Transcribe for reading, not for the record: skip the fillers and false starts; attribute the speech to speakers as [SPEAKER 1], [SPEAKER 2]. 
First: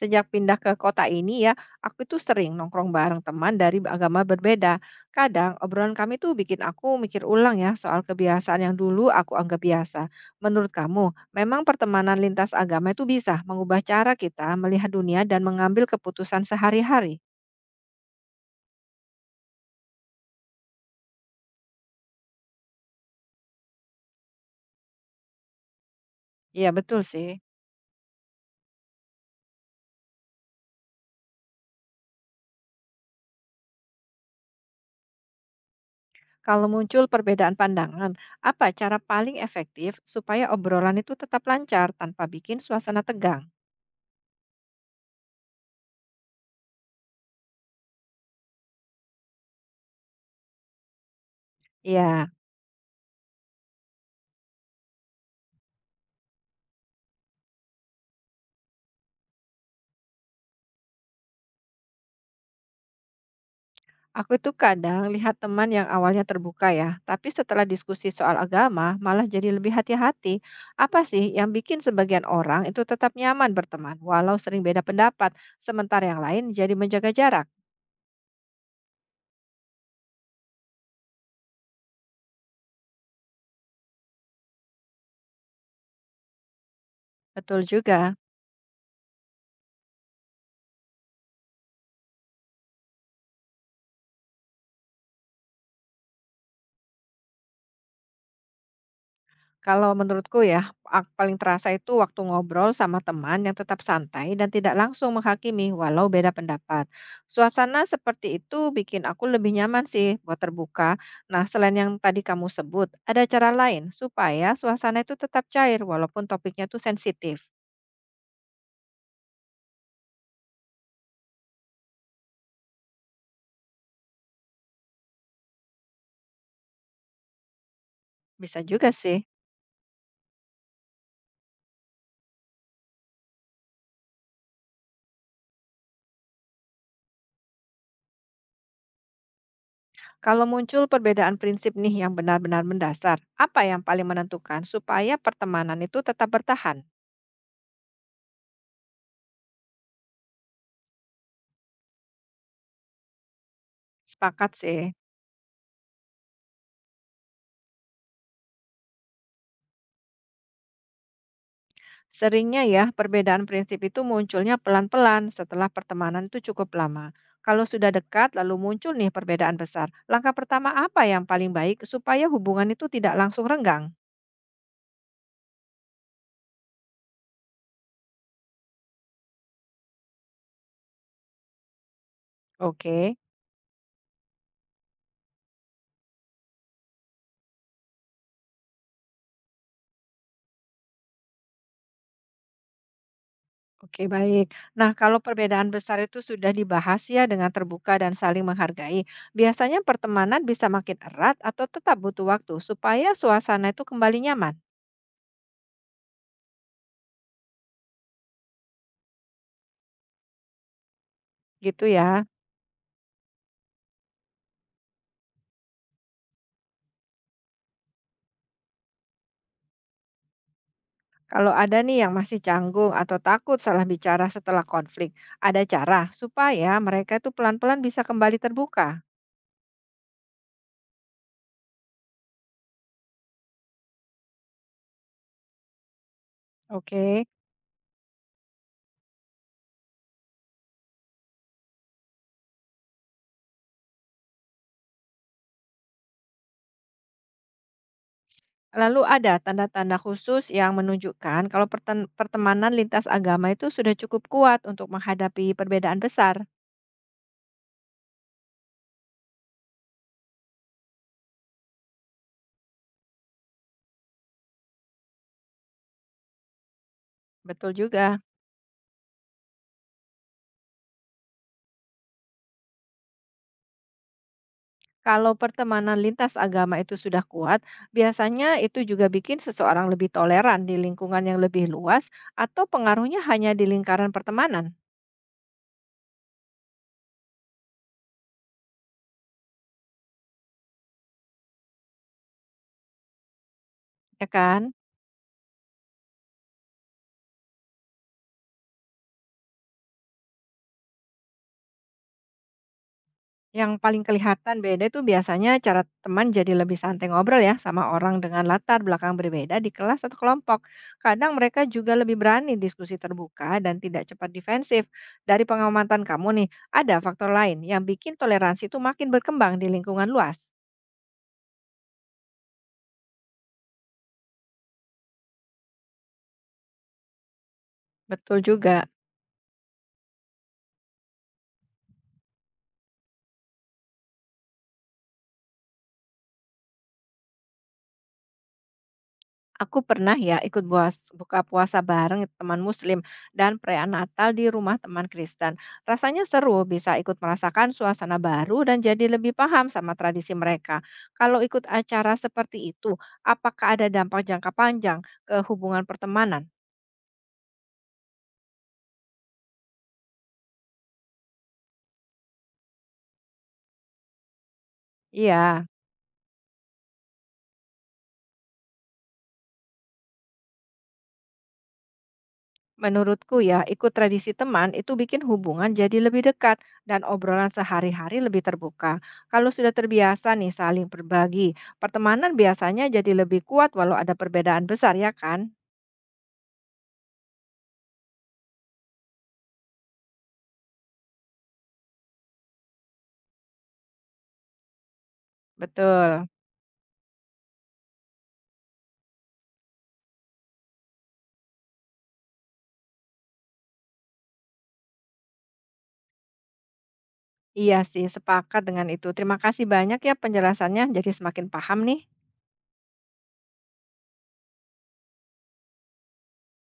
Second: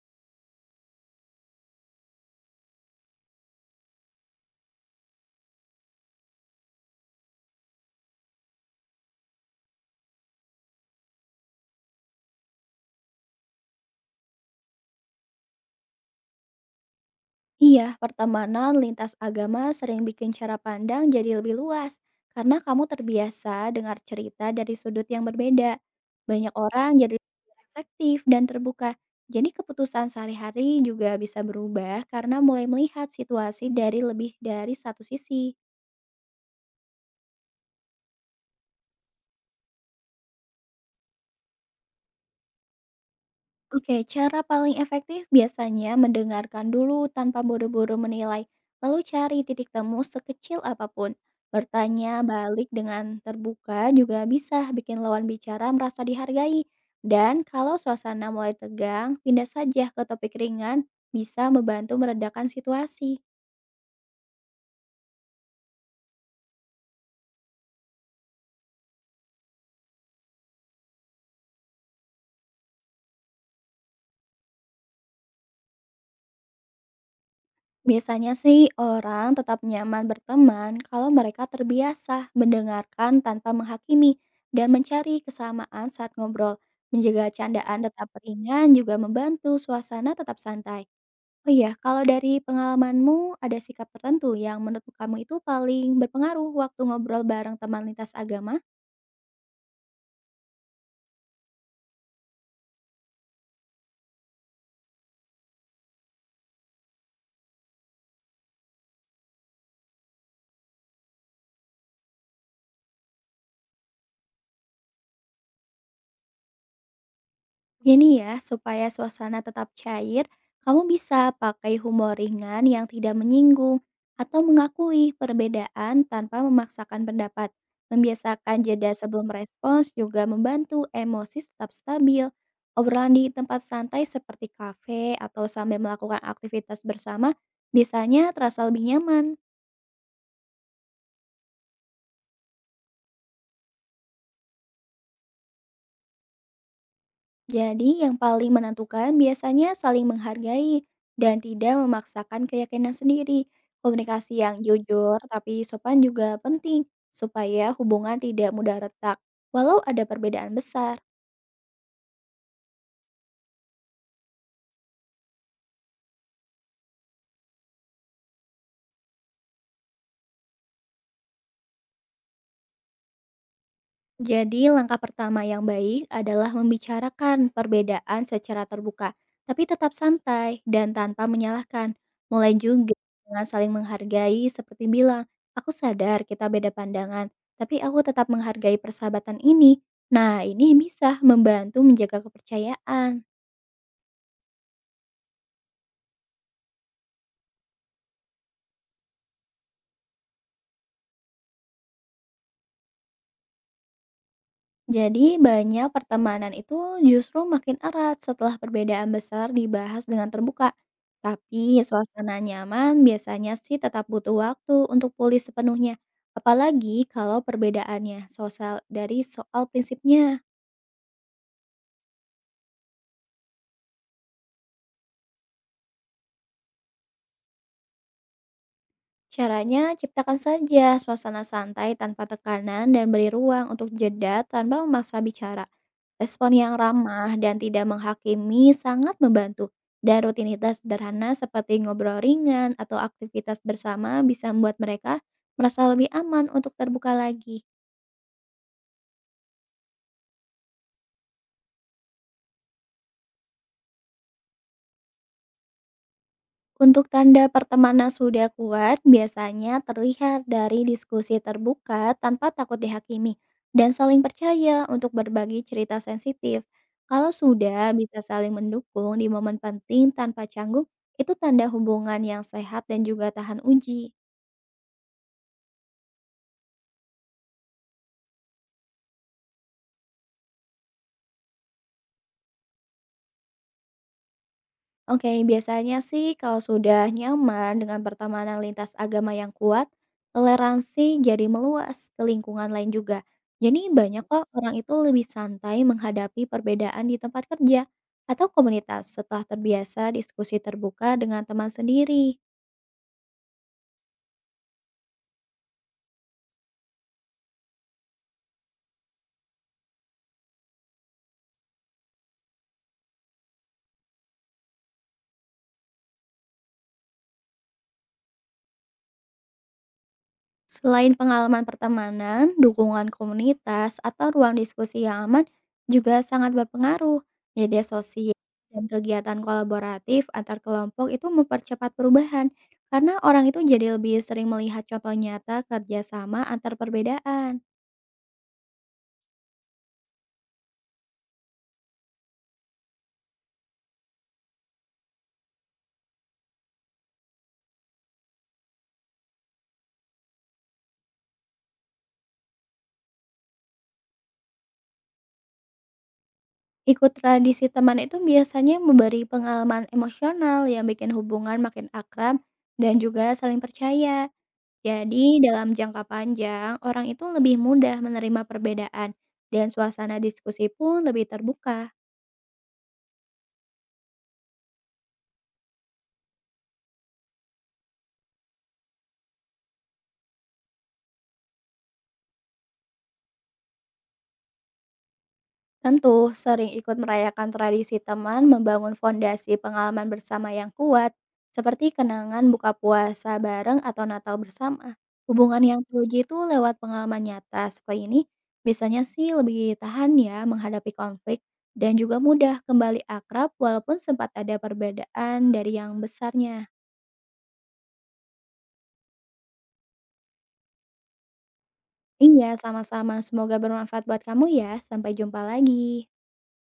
[SPEAKER 1] Sejak pindah ke kota ini ya, aku tuh sering nongkrong bareng teman dari agama berbeda. Kadang obrolan kami tuh bikin aku mikir ulang ya soal kebiasaan yang dulu aku anggap biasa. Menurut kamu, memang pertemanan lintas agama itu bisa mengubah cara kita melihat dunia dan mengambil keputusan sehari-hari?
[SPEAKER 2] Iya, pertemanan lintas agama sering bikin cara pandang jadi lebih luas karena kamu terbiasa dengar cerita dari sudut yang berbeda. Banyak
[SPEAKER 1] Iya betul
[SPEAKER 2] orang jadi
[SPEAKER 1] sih.
[SPEAKER 2] lebih reflektif dan terbuka. Jadi keputusan sehari-hari juga bisa berubah karena mulai melihat situasi dari lebih dari satu sisi.
[SPEAKER 1] Kalau muncul perbedaan pandangan, apa cara paling efektif supaya obrolan itu tetap lancar tanpa bikin suasana tegang?
[SPEAKER 2] Oke, cara paling efektif biasanya mendengarkan dulu tanpa buru-buru menilai, lalu cari titik temu sekecil apapun. Bertanya
[SPEAKER 1] Iya.
[SPEAKER 2] balik dengan terbuka juga bisa bikin lawan bicara merasa dihargai. Dan kalau suasana mulai tegang, pindah saja ke topik ringan, bisa membantu meredakan situasi.
[SPEAKER 1] Aku itu kadang lihat teman yang awalnya terbuka ya, tapi setelah diskusi soal agama malah jadi lebih hati-hati. Apa sih yang bikin sebagian orang itu tetap nyaman berteman walau sering beda pendapat, sementara yang lain jadi menjaga jarak?
[SPEAKER 2] Biasanya sih orang tetap nyaman berteman kalau mereka terbiasa mendengarkan tanpa menghakimi dan mencari kesamaan saat ngobrol. Menjaga
[SPEAKER 1] Betul
[SPEAKER 2] candaan tetap
[SPEAKER 1] juga.
[SPEAKER 2] ringan juga membantu suasana tetap santai. Oh iya, kalau dari pengalamanmu ada sikap tertentu yang menurut kamu itu paling berpengaruh waktu ngobrol bareng teman lintas agama?
[SPEAKER 1] Kalau menurutku ya, ak paling terasa itu waktu ngobrol sama teman yang tetap santai dan tidak langsung menghakimi walau beda pendapat. Suasana seperti itu bikin aku lebih nyaman sih buat terbuka. Nah, selain yang tadi kamu sebut, ada cara lain supaya suasana itu tetap cair walaupun topiknya itu sensitif.
[SPEAKER 2] Gini ya, supaya suasana tetap cair, kamu bisa pakai humor ringan yang tidak menyinggung atau mengakui perbedaan tanpa memaksakan pendapat.
[SPEAKER 1] Bisa
[SPEAKER 2] Membiasakan
[SPEAKER 1] juga
[SPEAKER 2] jeda
[SPEAKER 1] sih.
[SPEAKER 2] sebelum respons juga membantu emosi tetap stabil. Obrolan di tempat santai seperti kafe atau sambil melakukan aktivitas bersama biasanya terasa lebih nyaman.
[SPEAKER 1] Kalau muncul perbedaan prinsip nih yang benar-benar mendasar, apa yang paling menentukan supaya pertemanan itu tetap bertahan?
[SPEAKER 2] Jadi, yang paling menentukan biasanya saling menghargai dan tidak memaksakan keyakinan sendiri. Komunikasi
[SPEAKER 1] Sepakat
[SPEAKER 2] yang
[SPEAKER 1] sih.
[SPEAKER 2] jujur tapi sopan juga penting supaya hubungan tidak mudah retak, walau ada perbedaan besar.
[SPEAKER 1] Seringnya ya, perbedaan prinsip itu munculnya pelan-pelan setelah pertemanan itu cukup lama. Kalau sudah dekat, lalu muncul nih perbedaan besar. Langkah pertama apa yang paling baik supaya hubungan itu tidak langsung renggang?
[SPEAKER 2] Jadi, langkah pertama yang baik adalah membicarakan perbedaan secara terbuka, tapi tetap santai dan tanpa menyalahkan. Mulai juga
[SPEAKER 1] Oke,
[SPEAKER 2] dengan saling menghargai, seperti bilang, "Aku sadar kita beda pandangan, tapi aku tetap menghargai persahabatan ini." Nah, ini bisa membantu menjaga kepercayaan.
[SPEAKER 1] oke baik. Nah, kalau perbedaan besar itu sudah dibahas ya dengan terbuka dan saling menghargai, biasanya pertemanan bisa makin erat atau tetap butuh waktu supaya suasana itu kembali nyaman.
[SPEAKER 2] Jadi banyak pertemanan itu justru makin erat setelah perbedaan besar dibahas dengan terbuka. Tapi
[SPEAKER 1] Gitu ya.
[SPEAKER 2] suasana nyaman biasanya sih tetap butuh waktu untuk pulih sepenuhnya. Apalagi kalau perbedaannya sosial dari soal prinsipnya.
[SPEAKER 1] Kalau ada nih yang masih canggung atau takut salah bicara setelah konflik, ada cara supaya mereka itu pelan-pelan bisa kembali terbuka.
[SPEAKER 2] Caranya, ciptakan saja suasana santai tanpa tekanan dan beri ruang untuk jeda tanpa memaksa bicara. Respon yang
[SPEAKER 1] Oke.
[SPEAKER 2] ramah dan tidak menghakimi sangat membantu. Dan rutinitas sederhana seperti ngobrol ringan atau aktivitas bersama bisa membuat mereka merasa lebih aman untuk terbuka lagi.
[SPEAKER 1] Lalu ada tanda-tanda khusus yang menunjukkan kalau pertemanan lintas agama itu sudah cukup kuat untuk menghadapi perbedaan besar.
[SPEAKER 2] Untuk tanda pertemanan sudah kuat biasanya terlihat dari diskusi terbuka tanpa takut dihakimi dan saling percaya untuk berbagi cerita sensitif. Kalau
[SPEAKER 1] Betul
[SPEAKER 2] sudah bisa
[SPEAKER 1] juga.
[SPEAKER 2] saling mendukung di momen penting tanpa canggung, itu tanda hubungan yang sehat dan juga tahan uji.
[SPEAKER 1] Kalau pertemanan lintas agama itu sudah kuat, biasanya itu juga bikin seseorang lebih toleran di lingkungan yang lebih luas atau pengaruhnya hanya di lingkaran pertemanan,
[SPEAKER 2] Oke, biasanya sih kalau sudah nyaman dengan pertemanan lintas agama yang kuat, toleransi jadi meluas ke lingkungan lain juga. Jadi banyak
[SPEAKER 1] ya
[SPEAKER 2] kok
[SPEAKER 1] kan?
[SPEAKER 2] orang itu lebih santai menghadapi perbedaan di tempat kerja atau komunitas setelah terbiasa diskusi terbuka dengan teman sendiri.
[SPEAKER 1] Yang paling kelihatan beda itu biasanya cara teman jadi lebih santai ngobrol ya sama orang dengan latar belakang berbeda di kelas atau kelompok. Kadang mereka juga lebih berani diskusi terbuka dan tidak cepat defensif. Dari pengamatan kamu nih, ada faktor lain yang bikin toleransi itu makin berkembang di lingkungan luas.
[SPEAKER 2] Selain pengalaman pertemanan, dukungan komunitas, atau ruang diskusi yang aman juga sangat berpengaruh. Media sosial
[SPEAKER 1] Betul juga.
[SPEAKER 2] dan kegiatan kolaboratif antar kelompok itu mempercepat perubahan karena orang itu jadi lebih sering melihat contoh nyata kerjasama antar perbedaan.
[SPEAKER 1] Aku pernah ya ikut buas buka puasa bareng teman Muslim dan perayaan Natal di rumah teman Kristen. Rasanya seru bisa ikut merasakan suasana baru dan jadi lebih paham sama tradisi mereka. Kalau ikut acara seperti itu, apakah ada dampak jangka panjang ke hubungan pertemanan?
[SPEAKER 2] Ikut tradisi teman itu biasanya memberi pengalaman emosional yang bikin hubungan makin akrab dan juga saling percaya. Jadi,
[SPEAKER 1] Iya.
[SPEAKER 2] dalam jangka panjang, orang itu lebih mudah menerima perbedaan, dan suasana diskusi pun lebih terbuka.
[SPEAKER 1] Menurutku ya, ikut tradisi teman itu bikin hubungan jadi lebih dekat dan obrolan sehari-hari lebih terbuka. Kalau sudah terbiasa nih saling berbagi, pertemanan biasanya jadi lebih kuat walau ada perbedaan besar ya kan?
[SPEAKER 2] Tentu, sering ikut merayakan tradisi teman membangun fondasi pengalaman bersama yang kuat, seperti kenangan buka puasa bareng atau Natal bersama. Hubungan yang teruji
[SPEAKER 1] Betul.
[SPEAKER 2] itu lewat pengalaman nyata seperti ini, biasanya sih lebih tahan ya menghadapi konflik, dan juga mudah kembali akrab walaupun sempat ada perbedaan dari yang besarnya.
[SPEAKER 1] Iya sih, sepakat dengan itu. Terima kasih banyak ya penjelasannya, jadi semakin paham nih.
[SPEAKER 2] Iya, sama-sama. Semoga bermanfaat buat kamu ya. Sampai jumpa lagi.